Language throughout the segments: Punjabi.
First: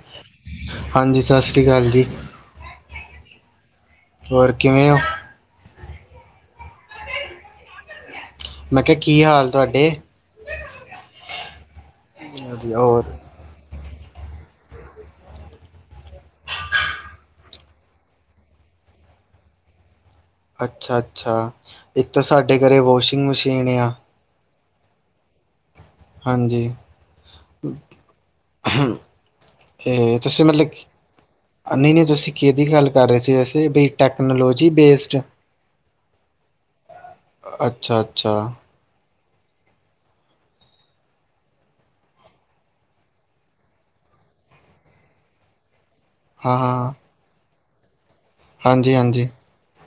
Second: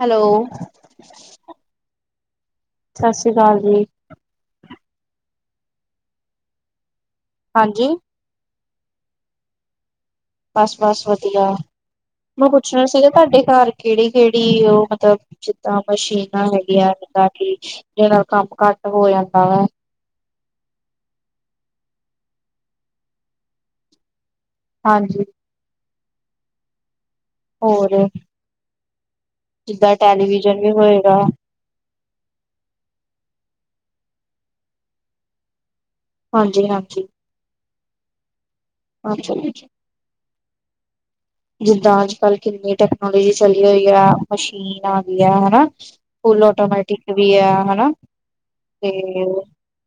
ਹੈਲੋ ਹਾਂਜੀ ਸਸ ਸ੍ਰੀ ਕਾਲ ਜੀ ਸਤਿ ਸ੍ਰੀ ਅਕਾਲ ਜੀ, ਹੋਰ ਕਿਵੇਂ ਓ? ਹਾਂਜੀ ਮੈਂ ਕਿਹਾ ਕੀ ਹਾਲ ਤੁਹਾਡੇ? ਬਸ ਬਸ ਵਧੀਆ ਮੈਂ ਵਧੀਆ। ਪੁੱਛਣਾ ਹੋਰ ਸੀਗਾ ਤੁਹਾਡੇ ਘਰ ਕੇੜੀ- ਕੇੜੀ ਉਹ ਮਤਲਬ ਜਿੱਦਾਂ ਮਸ਼ੀਨਾਂ ਹੈਗੀਆਂ ਜਿੱਦਾਂ ਕਿ ਜੇੜਾ ਕੰਮ ਘੱਟ ਹੋਯਾਂ ਤਾਂ ਅੱਛਾ- ਅੱਛਾ! ਇੱਕ ਤਾਂ ਸਾਡੇ ਘਰੇ ਵੋਸ਼ਿੰਗ ਮਸ਼ੀਨ ਏ ਆਂ ਹਾਂਜੀ ਹਾਂਜੀ ਹੋਰ [unintelligible] ਜਿੱਦਾਂ ਟੈਲੀਵਿਜ਼ਨ ਵੀ ਹੋਏਗਾ? ਨਈ - ਨਈ ਤੁਸੀਂ ਕਿਹਦੀ ਗੱਲ ਕਰ ਰਹੇ ਸੀੇ ਵੇਸੇ ਵੀ ਟੈਕਨੋਲੋਜੀ ਬੇਸਡ ਹਾਂਜੀ- ਹਾਂਜੀ। ਅੱਛਾ-ਅੱਛਾ [unintelligible] ਜਿੱਦਾਂ ਅੱਜ ਕੱਲ੍ਹ ਕਿੰਨੀ ਟੈਕਨੋਲੋਜੀ ਚੱਲੀ ਹੋਈ ਆ, ਮਸ਼ੀਨ ਆ ਗਈ ਐ ਹਨਾ ਫੁਲ ਹਾਂ ਹਾਂ ਆਟੋਮੈਟਿਕ ਵੀ ਆ ਹਨਾ ਤੇ ਹਾਂਜੀ ਹਾਂਜੀ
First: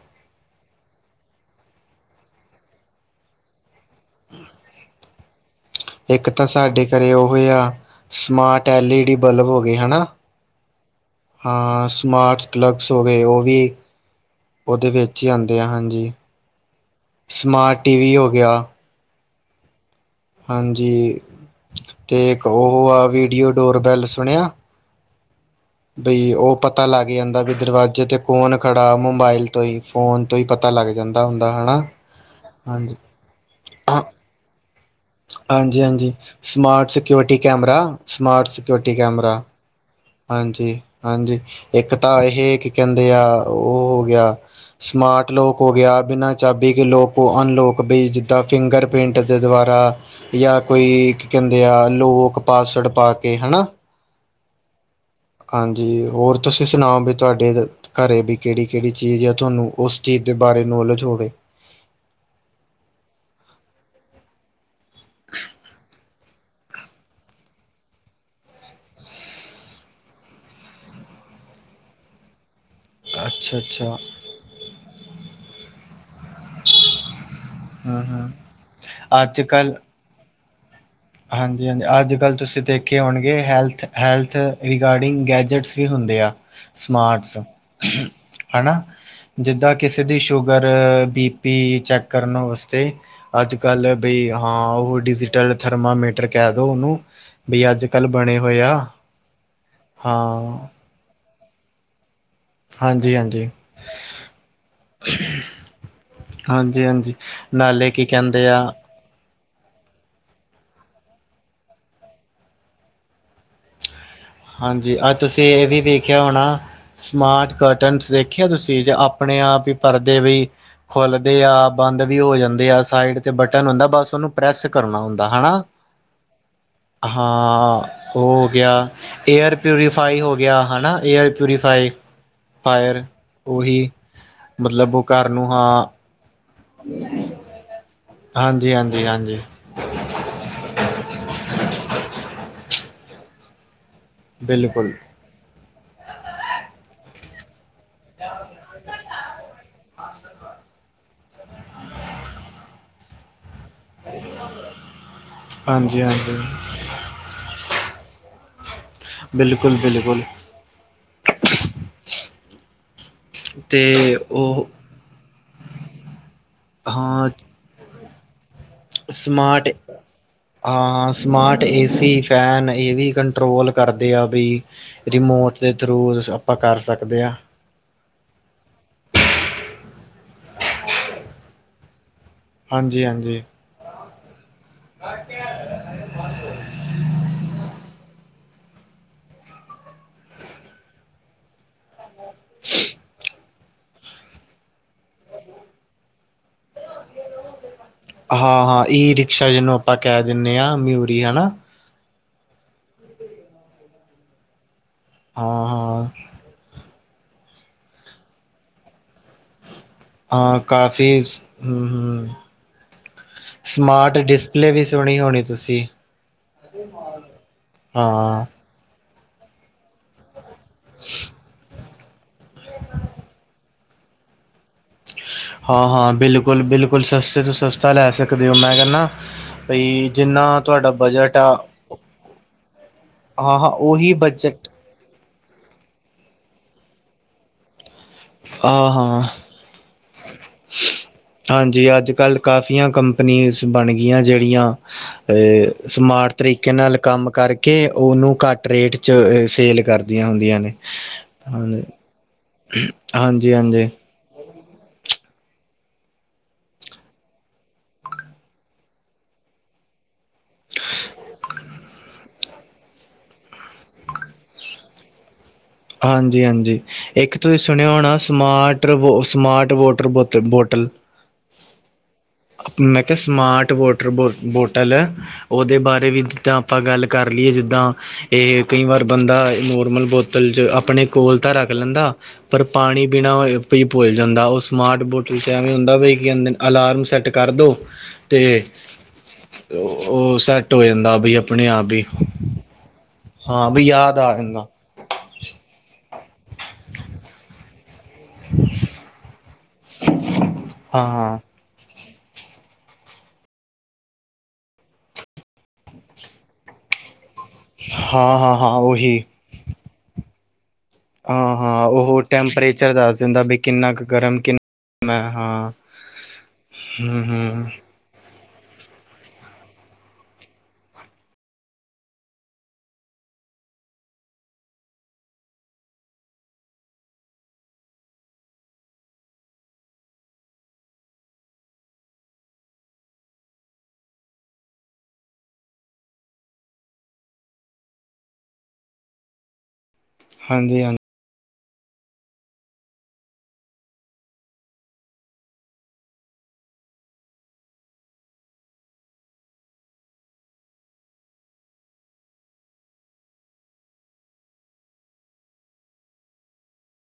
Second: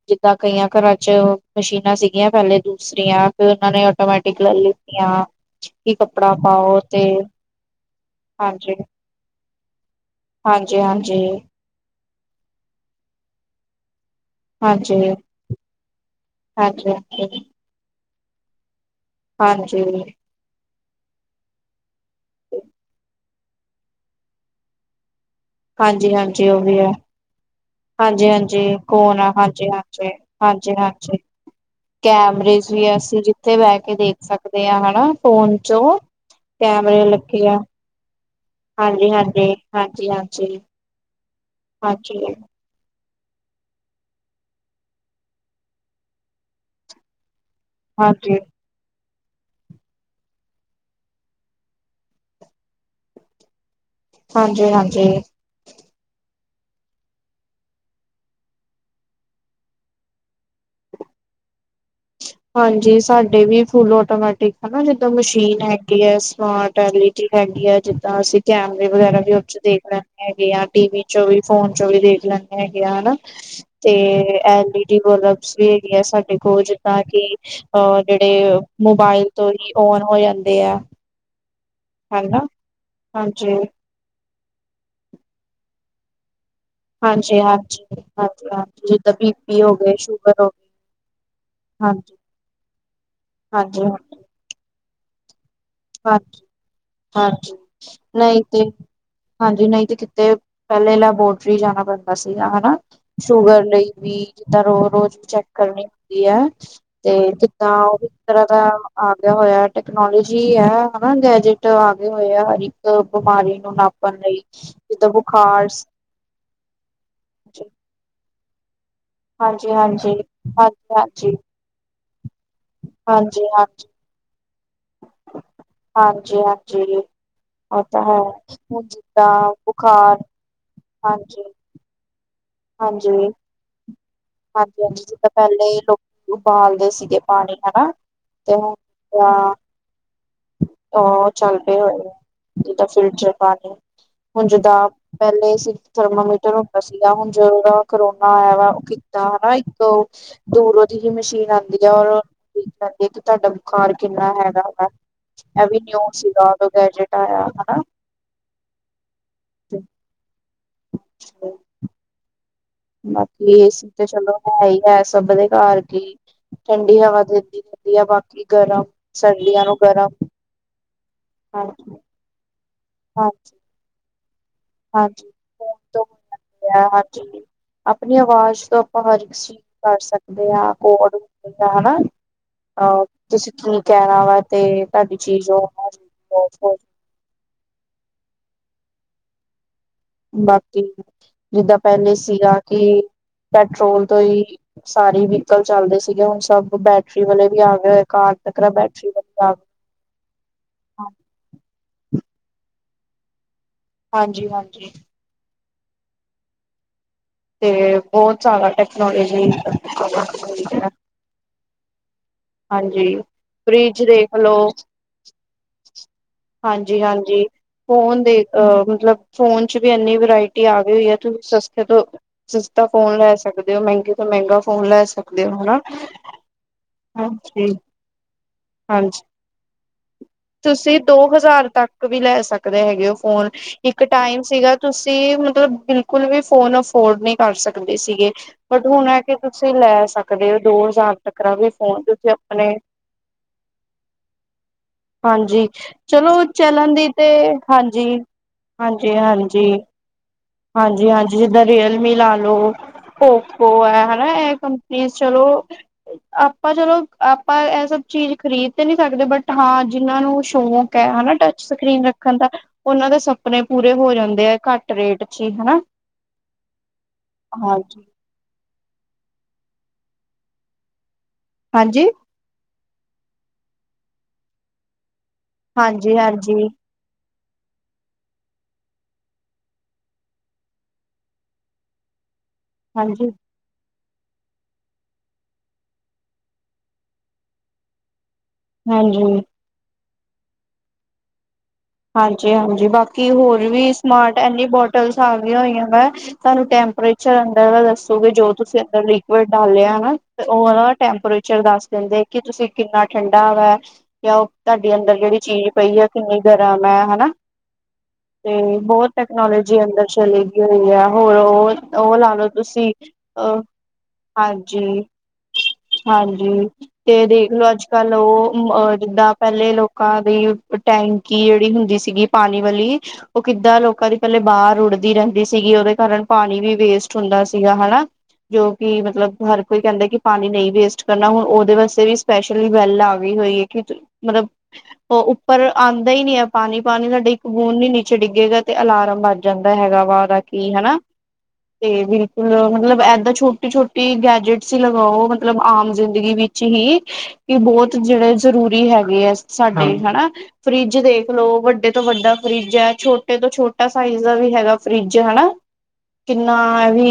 ਜਿੱਦਾਂ ਕਈਆਂ ਘਰਾਂ ਚ ਮਸ਼ੀਨਾਂ ਸੀਗੀਆਂ ਪਹਿਲੇ ਦੂਸਰੀਆਂ ਫਿਰ ਉਹਨਾਂ ਨੇ ਆਟੋਮੈਟੀਕ ਲੈ ਲਿੱਤੀਆ ਇੱਕ ਤਾਂ ਸਾਡੇ ਘਰੇ ਉਹ ਹੀ ਆ smart L E D bulb ਹੋ ਗਏ ਹਨਾ। ਹਾਂਜੀ-ਹਾਂਜੀ। ਹਾਂ-ਹਾ, ਸਮਾਰਟ ਪਲੱਗਸ ਹੋ ਗੇ ਉ ਵੀ ਉਦੇ ਹਾਂਜੀ ਵਿੱਚ ਹੀ ਆਂਦੇ ਆ ਹਾਂਜੀ, ਹਾਂਜੀ ਹਾਂਜੀ ਸਮਾਰਟ ਟੀ ਵੀ ਹੋ ਗਿਆ। ਹਾਂਜੀ। ਹਾਂਜੀ, ਤੇ ਇੱਕ ਉਹ ਆ ਵੀਡੀਓ ਡੋਰ ਬੈਲ ਸੁਣਿਆ। ਹਾਂਜੀ ਬਈ ਹਾਂਜੀ ਉ ਉਹ ਵੀ ਪਤਾ ਹੈ ਲੱਗ ਜਾਂਦਾ ਵੀ ਦਰਵਾਜੇ ਤੇ ਹਾਂਜੀ ਕੌਣ ਹਾਂਜੀ ਖੜਾ ਕੌਣ ਆ ਮੋਬਾਇਲ ਤੋਂ ਹਾਂਜੀ ਹੀ। ਹਾਂਜੀ ਫੋਨ ਤੋਂ ਈ ਪਤਾ ਲੱਗ ਜਾਂਦਾ ਹੁੰਦਾ ਹਣਾ। ਕੈਮਰੇ ਚਵੀ ਅਸੀਂ ਜਿੱਥੇ ਬਹਿ ਕੇ ਦੇਖ ਸਕਦੇ ਆ ਹਨਾ ਫੋਨ ਚੋਂ ਹਾਂਜੀ-ਹਾਜੀ, ਸਮਾਰਟ ਕੈਮਰੇ ਸਕਿਓਰਟੀ ਲੱਗੇ ਆ ਕੈਮਰਾ ਸਮਾਰਟ ਸਕਿ ਸਕਓਰਟੀ ਹਾਂਜੀ ਕੈਮਰਾ, ਹਾਂਜੀ ਹਾਂਜੀ ਹਾਂਜੀ ਹਾਂਜੀ-ਹਾਂਜੀ, ਇੱਕ ਤਾਂ ਹਾਂਜੀ ਇਹ ਕਹਿੰਦੇ ਆ ਉਹ ਹੋ ਗਿਆ ਸਮਾਰਟ ਲੋਕ ਹੋ ਗਿਆ, ਬਿਨਾਂ ਚਾਬੀ ਕੇ ਲੋਕ, ਕੋ ਅਨਲੌਕ ਬਈ ਹਾਂਜੀ ਜਿੱਦਾਂ ਫਿੰਗਰ ਪ੍ਰਿੰਟ ਦੇ ਦੁਆਰਾ ਜਾਂ ਕੋਈ ਕੀ ਕਹਿੰਦੇ ਆ ਲੋਗੋ ਪਾਸਵਰੜ ਪਾ ਕੇ ਹਨਾ ਹਾਂਜੀ-ਹਾਂਜੀ। ਹਾਂਜੀ, ਹੋਰ ਤੁਸੀਂ ਸੁਣਾਓ ਵੀ ਤੁਹਾਡੇ ਘਰੇ ਵੀ ਕਿਹੜੀ-ਕਿਹੜੀ ਚੀਜ਼ ਆ ਤੁਹਾਨੂੰ ਉਸ ਚੀਜ਼ ਦੇ ਬਾਰੇ ਨੋਲੇਜ ਹੋਵੇ। ਹਾਂਜੀ, ਸਾਡੇ ਵੀ ਫੁੱਲ ਆਟੋਮੈਟਿਕ ਹਨਾ ਜਿੱਦਾਂ ਮਸ਼ੀਨ ਹੈਗੀ ਐ। ਸਮਾਰਟ ਐਲ ਈ ਡੀ ਹੈਗੀ ਆ ਜਿੱਦਾਂ ਅਸੀ ਕੈਮਰੇ ਵਗੈਰਾ ਵੀ ਉ ਚ ਦੇਖ ਲੈਂਣੇ ਹੈਗੇ ਆ ਟੀ ਵੀ ਚੋਂ ਵੀ ਫੋਨ ਚੋਂ ਵੀ ਦੇਖਣਾ ਹੈਗਿਆ ਹਨਾ, ਅੱਛਾ ਤੇ ਅੱਛਾ ਐ ਲ ਈ ਡੀ ਮਤਬਲ [unintelligible] ਵੀ ਹੈਗੇ ਆ ਸਾਡੇ ਕੋਲ, ਤਾਂ ਕਿ ਓ ਹਮ ਹਮ ਜੇੜੇ ਮੋਬਾਇਲ ਤੋਂ ਹੀ ਓਂਨ ਹੋ ਜਾਂਦੇ ਆ। ਹਾਂਜੀ-ਹਾਂਜੀ, ਅੱਜ-ਕੱਲ੍ਹ ਹਨਾ ਤੁਸੀਂ ਦੇਖੇ ਹੋਣਗੇ ਹਾਂਜੀ ਹੈਲਥ ਹੈਲਥ ਰਿਗਾਰਡਿੰਗ ਗੈਜਟਸ ਹੀ ਹੁੰਦੇ ਆ। ਸਮਾਰਟਸ ਹਾਂਜੀ ਹਾਂਜੀ ਹਾਂਜੀ ਹਨਾ ਹਾਂਜੀ ਜਿੱਦਾਂ ਬੀ ਪੀ ਜਿੱਦਾਂ ਹੋ ਗਏ ਕਿਸੇ ਦੀ ਹੋ ਸ਼ੂਗਰ, ਗਈ ਬੀ ਪੀ ਚੈੱਕ ਹਾਂਜੀ ਕਰਨ ਵਾਸਤੇ ਹਾਂਜੀ ਅੱਜ-ਕੱਲ੍ਹ ਹਾਂਜੀ ਬਾਈ ਹਾਂ ਉ ਡਿਜੀਟਲ ਥਰਮਾਮੀਟਰ ਹਾਂਜੀ ਕਹਿ ਦੋ ਉਨੂੰ ਹਾਂਜੀ ਵੀ ਅੱਜ-ਕੱਲ੍ਹ ਬਣੇ ਨਹੀਂ ਹੋਏ ਤੇ ਆ। ਹਾਂਜੀ ਨਹੀਂ ਤੇ ਕਿਤੇ ਹਾਂ ਪਹਿਲੇ ਲੈਬੋਟਰੀ ਜਾਂਣਾਂ ਪੈਦਾ ਸੀਗਾ। ਹਾਂ ਹਾਂਜੀ ਹਾਂਜੀ ਸ਼ੂਗਰ ਲਈ ਵੀ ਜਿੱਦਾਂ ਰੋ-ਰੋਜ਼ ਚੈੱਕ ਕਰਨੀ ਹੁੰਦੀ ਹੈ। ਤੇ ਹਾਂਜੀ-ਹਾਂਜੀ ਜ ਤਾਂ ਨਾਲੇ ਉਹ ਕੀ ਇਸ ਤਰ੍ਹਾਂ ਕਹਿੰਦੇ ਆ ਦਾ ਆਂਦੇਆ ਹੋਇਆ ਟੈਕਨੋਲੋਜੀ। ਕਿ ਹੈ ਹਨਾ, ਗੈਜਟ ਆ ਗਏ ਹੋਏ ਆ ਹਰ ਇੱਕ ਬਿਮਾਰੀ ਨੂੰ ਨਾਪਣ ਲਈ। ਹਾਂਜੀ, ਜਿੱਦਾਂ ਅੱਜ ਤੁਸੀਂ ਇਹ ਬੁਖਾਰ ਵੀ ਵੇਖਿਆ ਹੋਣਾ ਸਮਾਰਟ ਕਰਟਨਸ ਦੇਖਿਆ ਤੁਸੀਂ ਜੇ ਅਪ ਆਪਣੇ-ਆਪ ਹੀ ਹਾਂਜੀ-ਹਾਂਜੀ, ਪਰਦੇ ਵੀ ਹਾਂਜੀ-ਹਾਂਜੀ, ਖੁੱਲਦੇ ਆਪ। ਬੰਦ ਵੀ ਹੋ ਜਾਂਦੇ ਆ ਸਾਈਡ ਤੇ ਬਟਨ ਹੁੰਦਾ ਹਾਂਜੀ-ਹਾਂਜੀ। ਬਸ ਓਨੂੰ ਪ੍ਰੈੱਸ ਕਰਨਾ ਹੁੰਦਾ ਹਨਾ ਹਾਂਜੀ-ਹਾਂਜੀ ਹਾਂ ਉਹ ਤਾਂ ਹੈ ਉ ਹੋਗਿਆ। ਹੁਣ ਜਿੱਦਾਂ ਏਅਰ ਬੁਖਾਰ ਪਿਊਰੀਫਾਈ ਹੋ ਗਿਆ ਹਨਾ, ਏਅਰ ਹਾਂਜੀ-ਹਾਂਜੀ, ਪਿਊਰੀਫਾਈ ਫਾਇਰ ਹਾਂਜੀ-ਹਾਂਜੀ ਉਹੀ ਮਤਲਬ ਉਹ ਜਿੱਦਾਂ ਘਰ ਨੂੰ ਪਹਿਲੇ ਹਾਂ। ਉਬਾਲਦੇ ਸੀਗੇ ਪਾਣੀ ਹਨਾ ਤੇ ਉਹ ਹਾਂਜੀ-ਹਾਂਜੀ-ਹਾਂਜੀ ਹਾਂ। ਉਹ ਚੱਲ ਪਏਹੋ ਏ ਜਿੱਦਾਂ ਫਿਲਟਰ ਪਾਣੀ। ਹੁਣ ਜਿੱਦਾਂ ਬਿਲਕੁਲ ਪਹਿਲੇ ਸੀ ਥਰਮਮੀਟਰ ਹੁੰਦਾ ਸੀਗਾ ਹੁਣ ਜਦੋਂ ਦਾ ਕਰੋਨਾ ਆਇਆ ਵਾ ਦਾ ਆ ਇੱਕ ਦੂਰੋਂ ਅਜਿਹੀ ਮਸ਼ੀਨ ਆਉਂਦੀ ਆ ਔਰ ਕਰਦੀ ਇੱਕ ਤੁਹਾਡਾ ਬੁਖਾਰ ਕਿੰਨਾ ਹੈਗਾ ਵ ਇਹ ਵੀ ਨਿਊ ਹਾਂਜੀ-ਹਾਂਜੀ ਸੀਗਾ ਉਦੋਂ ਗੈਜਟ ਆਇਆ ਹਨਾ। ਬਿਲਕੁਲ-ਬਿਲਕੁਲ। [inaudible] ਬਾਕੀ ਏ ਸੀ ਤੇ ਚਲੋ ਹੈ ਹੀ ਹੈ ਸਭ ਦੇ ਘਰ ਕੀ, ਠੰਡੀ ਹਵਾ ਹਾਂ ਦਿੰਦੀ ਆ ਬਾਕੀ ਗਰਮ। ਸਰਦੀਆਂ ਸਮਾਰਟ ਨੂੰ ਗਰਮ ਹਾਂ, ਸਮਾਰਟ ਏ ਹਾਂਜੀ ਸੀ ਫੈਨ ਇਹ ਵੀ ਹਾਂਜੀ ਕੰਟਰੋਲ ਕਰਦੇ ਆ ਵੀ ਹਾਂਜੀ ਰਿਮੋਟ ਦੇ ਫੋਨ ਤੋਂ ਹੋ ਥਰੂ ਆਪਾਂ ਜਾਂਦੇ ਕਰ ਸਕਦੇ ਆ। ਹਾਂਜੀ। ਆਪਣੀ ਆਵਾਜ਼ ਤੋਂ ਆਪਾਂ ਹਰ ਇੱਕ ਚੀਜ਼ ਕਰ ਸਕਦੇ ਹਾਂ ਕੋਡ ਹੁੰਦਾ ਹਨਾ। ਹਾਂਜੀ ਆਹੋ, ਹਾਂਜੀ ਤੁਸੀਂ ਕੀ ਕਹਿਣਾ ਵਾ ਤੇ ਤੁਹਾਡੀ ਚੀਜ਼ ਉਹ ਪਹੁੰਚ ਬਾਕੀ ਜਿੱਦਾਂ ਪੈਲੇ ਸੀਗਾ ਕਿ ਪੈਟਰੋਲ ਤੋਂ ਹੀ ਸਾਰੇ ਵਹੀਕਲ ਚੱਲਦੇ ਸੀਗੇ, ਹੁਣ ਸਭ ਬੈਟਰੀ ਵਾਲੇ ਵੀ ਆ ਗਏ ਹੋਏ। ਕਾਰ ਤੱਕ ਹਾਂ, ਹਾਂ ਬੈਟਰੀ ਈ ਵਾਲੇ ਰਿਕਸ਼ਾ ਆ ਜਿਹਨੂੰ ਆਪਾਂ ਕਹਿ ਦਿੰਦੇ ਹਾਂ ਗਏ। ਮਿਊਰੀ ਹਨਾਂ। ਹਾਂਜੀ -ਹਾਂਜੀ। ਹਾ- ਹਾ। ਹਾਂ। ਤੇ ਬਹੁਤ ਜ਼ਿਆਦਾ ਟੈਕਨੋਲੋਜੀ ਹਾਂ ਕਾਫੀਸ, ਹੂੰ -ਹੂੰ ਹਾਂਜੀ ਫਰਿਜ ਸਮਾਰਟ ਦੇਖ ਲਓ ਡਿਸਪਲੇ ਵੀ ਸੁਨੀ ਹੋਣੀ ਤੁਸੀਂ। ਹਾਂਜੀ -ਹਾਂਜੀ ਫੋਨ ਦੇ ਹਾਂ ਅ ਮਤਲਬ ਫੋਨ ਵੀ ਏਨੀ ਵਰਾਇਟੀ ਤੇ ਆ ਗਈ ਐ ਤੁਸੀਂ ਸਸਤੇ ਤੋਂ ਸਸਤਾ ਫੋਨ ਲੈ ਸਕਦੇ ਹੋ ਮਹਿੰਗੇ ਮਹਿੰਗਾ ਫੋਨ ਲੈ ਸਕਦੇ ਹੋ ਹਨਾ, ਹਾਂ ਹਾਂ ਬਿਲਕੁਲ ਬਿਲਕੁਲ ਸਸਤੇ ਤੋਂ ਹਾਂਜੀ ਸਸਤਾ ਲੈ ਸਕਦੇ ਹੋ ਮੈਂ - ਕਹਿੰਦਾ ਹਾਂਜੀ। [inaudible] ਬਈ ਜਿੰਨਾ ਤੁਹਾਡਾ ਤੁਸੀਂ ਦੋ ਬਜਟ ਆ ਹਜ਼ਾਰ ਤੱਕ ਵੀ ਲੈ ਸਕਦੇ ਹੈਗੇ ਹੋ ਫੋਨ, ਹਾਂ ਹਾਂ ਇੱਕ ਉਹੀ ਟਾਈਮ ਬਜਟ ਸੀਗਾ ਤੁਸੀਂ ਮਤਲਬ ਬਿਲਕੁਲ ਵੀ ਫੋਨ ਅਫੋਰਡ ਨਹੀਂ ਕਰ ਸਕਦੇ ਸੀਗੇ, ਬਟ ਹਾਂ ਹੁਣ ਐ ਆ ਹਾਂ ਕਿ ਤੁਸੀਂ ਲੈ ਸਕਦੇ ਹੋ ਦੋ ਹਜ਼ਾਰ ਤੱਕਰਾ ਵੀ ਹਾਂਜੀ ਫੋਨ ਅੱਜ- ਤੁਸੀਂ ਕੱਲ ਆਪਣੇ ਕਾਫੀਆਂ ਕੰਪਨੀਜ਼ ਬਣ ਗਈਆਂ ਜਿਹੜੀਆਂ ਹਾਂਜੀ ਅ ਸਮਾਰਟ ਚਲੋ ਤਰੀਕੇ ਚੱਲਣ ਨਾਲ ਦੀ ਕੰਮ ਤੇ ਕਰਕੇ ਹਾਂਜੀ ਓਨੂੰ ਘੱਟ ਰੇਟ ਚ ਸੇਲ ਕਰ ਦੀਆਂ ਹੁੰਦੀਆਂ। ਨੇ ਹਾਂਜੀ -ਹਾਂਜੀ ਜਿੱਦਾਂ ਰੀਅਲਮੀ ਲਾ ਲਓ, ਓ ਹਾਂਜੀ ਪੋ ਹਾਂਜੀ ਐ ਐ ਕੰਪਨੀਸ ਚਲੋ ਆਪਾਂ ਚਲੋ ਆਪਾਂ ਇਹ ਸਭ ਚੀਜ਼ ਖ਼ਰੀਦ ਤੇ ਨਹੀਂ ਸਕਦੇ, ਬਟ ਹਾਂ ਜਿਹਨਾਂ ਨੂੰ ਸ਼ੋ ਹਨਾ ਟੱਚ ਸਕਰੀਨ ਰੱਖਣ ਦਾ, ਉਹਨਾਂ ਦੇ ਸਪਨੇ ਪੂਰੇ ਹੋ ਜਾਂਦੇ ਹੈ ਘੱਟ ਰੇਟ ਚ ਹਨਾ। ਹਾਂਜੀ- ਹਾਂਜੀ ਇੱਕ ਤੁਸੀਂ ਸੁਣਿਆ ਹਾਂਜੀ। ਹੋਣਾ ਸਮਾਰਟਰ ਵ ਓ ਸਮਾਰਟ ਵੋਟਰ ਬੋਤਲ ਬੋਟਲ। ਹਾਂਜੀ! ਮੈਂ ਕਿਹਾ ਸਮਾਰਟ ਵਾਟਰ ਬੋ ਬੋਟਲ, ਓਦੇ ਬਾਰੇ ਹਾਂਜੀ, ਵੀ ਜਿੱਦਾਂ ਹਾਂਜੀ, ਆਪਾਂ ਗੱਲ ਕਰ ਲਈਏ ਜਿੱਦਾਂ ਏ ਕਈ ਵਾਰ ਬੰਦਾ ਨੋਰਮਲ ਬੋਤਲ ਚ' ਆਪਣੇ ਕੋਲ ਤਾਂ ਰੱਖ ਲੈਂਦਾ। ਪਰ ਪਾਣੀ ਹਾਂਜੀ, ਪੀਨਾ ਉਹ ਆਪੀ ਭੁੱਲ ਜਾਂਦਾ, ਉਹ ਸਮਾਰਟ ਬੋਟਲ ਚ ਐਵੇਂ ਹੁੰਦਾ ਬਈ ਕੀ ਅਲਾਰਮ ਸੈੱਟ ਕਰ ਦੋ ਤੇ ਹਾਂਜੀ। ਉਹ ਸੈੱਟ ਹੋ ਜਾਂਦਾ ਬਈ ਆਪਣੇ ਆਪ ਬੀ। ਹਾਂਜੀ -ਹਾਂਜੀ ਬਾਕੀ ਹੋਰ ਵੀ ਆ ਸਮਾਰਟ ਐਨੀ ਜਾਂਦਾ ਬੋ ਟਲ ਸਾਮੀਆ ਹੋਈਆਂ ਵਾ, ਤੁਹਾਨੂੰ ਟੈਂਪਰੇਚਰ ਅੰਦਰ ਦਾ ਦੱਸੋਗੇ ਜੋ ਤੁਸੀਂ ਅੰਦਰ ਲਿਕੁਿਡ ਡਾਲਿਆ ਹਨਾ ਤੇ ਉਹ ਉਹਦਾ ਹਾਂ ਹਾਂ ਟੈਂਪਰੇਚਰ ਦੱਸ ਦਿੰਦੇ। ਕੀ ਤੁਸੀਂ ਕਿੰਨਾ ਠੰਡਾ ਵਾ ਜਾਂ ਤੁਹਾਡੀ ਅੰਦਰ ਜਿਹੜੀ ਚੀਜ਼ ਪਈ ਆ ਕਿੰਨੀ ਗਰਮ ਹੈ ਹਨਾ ਹੂੰ ਹਾਂ ਹਾਂ ਹਾਂ ਤੇ ਬੋਤ ਉਹੀ ਟੈਕਨੋਲੋਜੀ ਅੰਦਰ ਚਲੀ ਗਈ ਹੋਈ ਐ। ਹੋਰ ਹਾਂ ਹਾਂ ਓ ਉਹ ਲਾ ਲਓ ਤੁਸੀਂ ਟੈਂਪਰੇਚਰ ਦੱਸ ਦਿੰਦਾ ਵੀ ਅ ਕਿੰਨਾ ਕੁ ਗਰਮ ਹਾਂਜੀ। ਕਿੰਨਾ ਮੈਂ ਹਾਂ ਹਾਂਜੀ, ਹੂੰ ਤੇ ਹੂੰ ਦੇਖਲੋ ਅੱਜ ਕੱਲ ਓ ਅ ਜਿੱਦਾਂ ਪੇਲੇ ਲੋਕਾਂ ਦੀ ਟਾਈਮ ਕੀ ਜੇੜੀ ਹੁੰਦੀ ਸੀਗੀ ਪਾਣੀ ਵਾਲੀ ਓ ਕਿੱਦਾਂ ਲੋਕਾਂ ਦੀ ਪੇਲੇ ਬਾਹਰ ਰੂੱੜਦੀ ਰੇਂਦੀ ਸੀਗੀ ਉਹਦੇ ਕਾਰਨ ਪਾਣੀ ਵੀ ਵੇਸਟ ਹੁੰਦਾ ਸੀਗਾ ਹਨਾ। ਜੋ ਕਿ ਮਤਲਬ ਹਰ ਕੋਈ ਕੇਂਦਾ ਕਿ ਪਾਣੀ ਨਈ ਵੇਸਟ ਕਰਨਾ ਹੁਣ ਉਹਦੇ ਵਾਸਤੇ ਵੀ ਸਪੈਸ਼ ਲ ਗੱਲ ਆ ਗਈ ਹੋਈ ਆ ਕਿ ਮਤਲਬ ਉਹ ਉੱਪਰ ਆ ਦਾ ਈ ਨੀ ਹੈ ਪਾਣੀ -ਪਾਣੀ ਸਾਡੇ ਇੱਕ ਬੂੰਦ ਵੀ ਨੀਚੇ ਡਿੱਗੇਗਾ ਤੇ ਅਲਾਰਮ ਲੱਗ ਜਾਂਦਾ ਹੈਗਾ ਵਾ। ਬਾਕੀ ਹਾਂਜੀ ਹਾਂਜੀ ਹਨਾ ਤੇ ਬਿਲਕੁਲ ਮਤਲਬ ਏਦਾਂ ਛੋਟੀ -ਛੋਟੀ ਗੈਜਟ ਸੀ ਲਗਾਓ ਮਤਲਬ ਆਮ ਜਿੰਦਗੀ ਵੀ ਚ ਹੀ ਕਿ ਬੋਤ ਜੇੜੇ ਜ਼ਰੂਰੀ ਹੈਗੇ ਆ ਸਾਡੇ ਹਾਂਜੀ ਹਨਾ ਫਰਿੱਜ ਦੇਖ ਲੋ ਵੱਡੇ ਤੋਂ ਵੱਡਾ ਫਰਿੱਜ ਹੈ ਛੋਟੇ ਤੋਂ ਛੋਟਾ ਸਾਈਜ਼ ਦਾ ਵੀ ਹੈਗਾ ਫਰਿੱਜ ਹੈਨਾ ਕਿੰਨਾ ਏ ਵੀ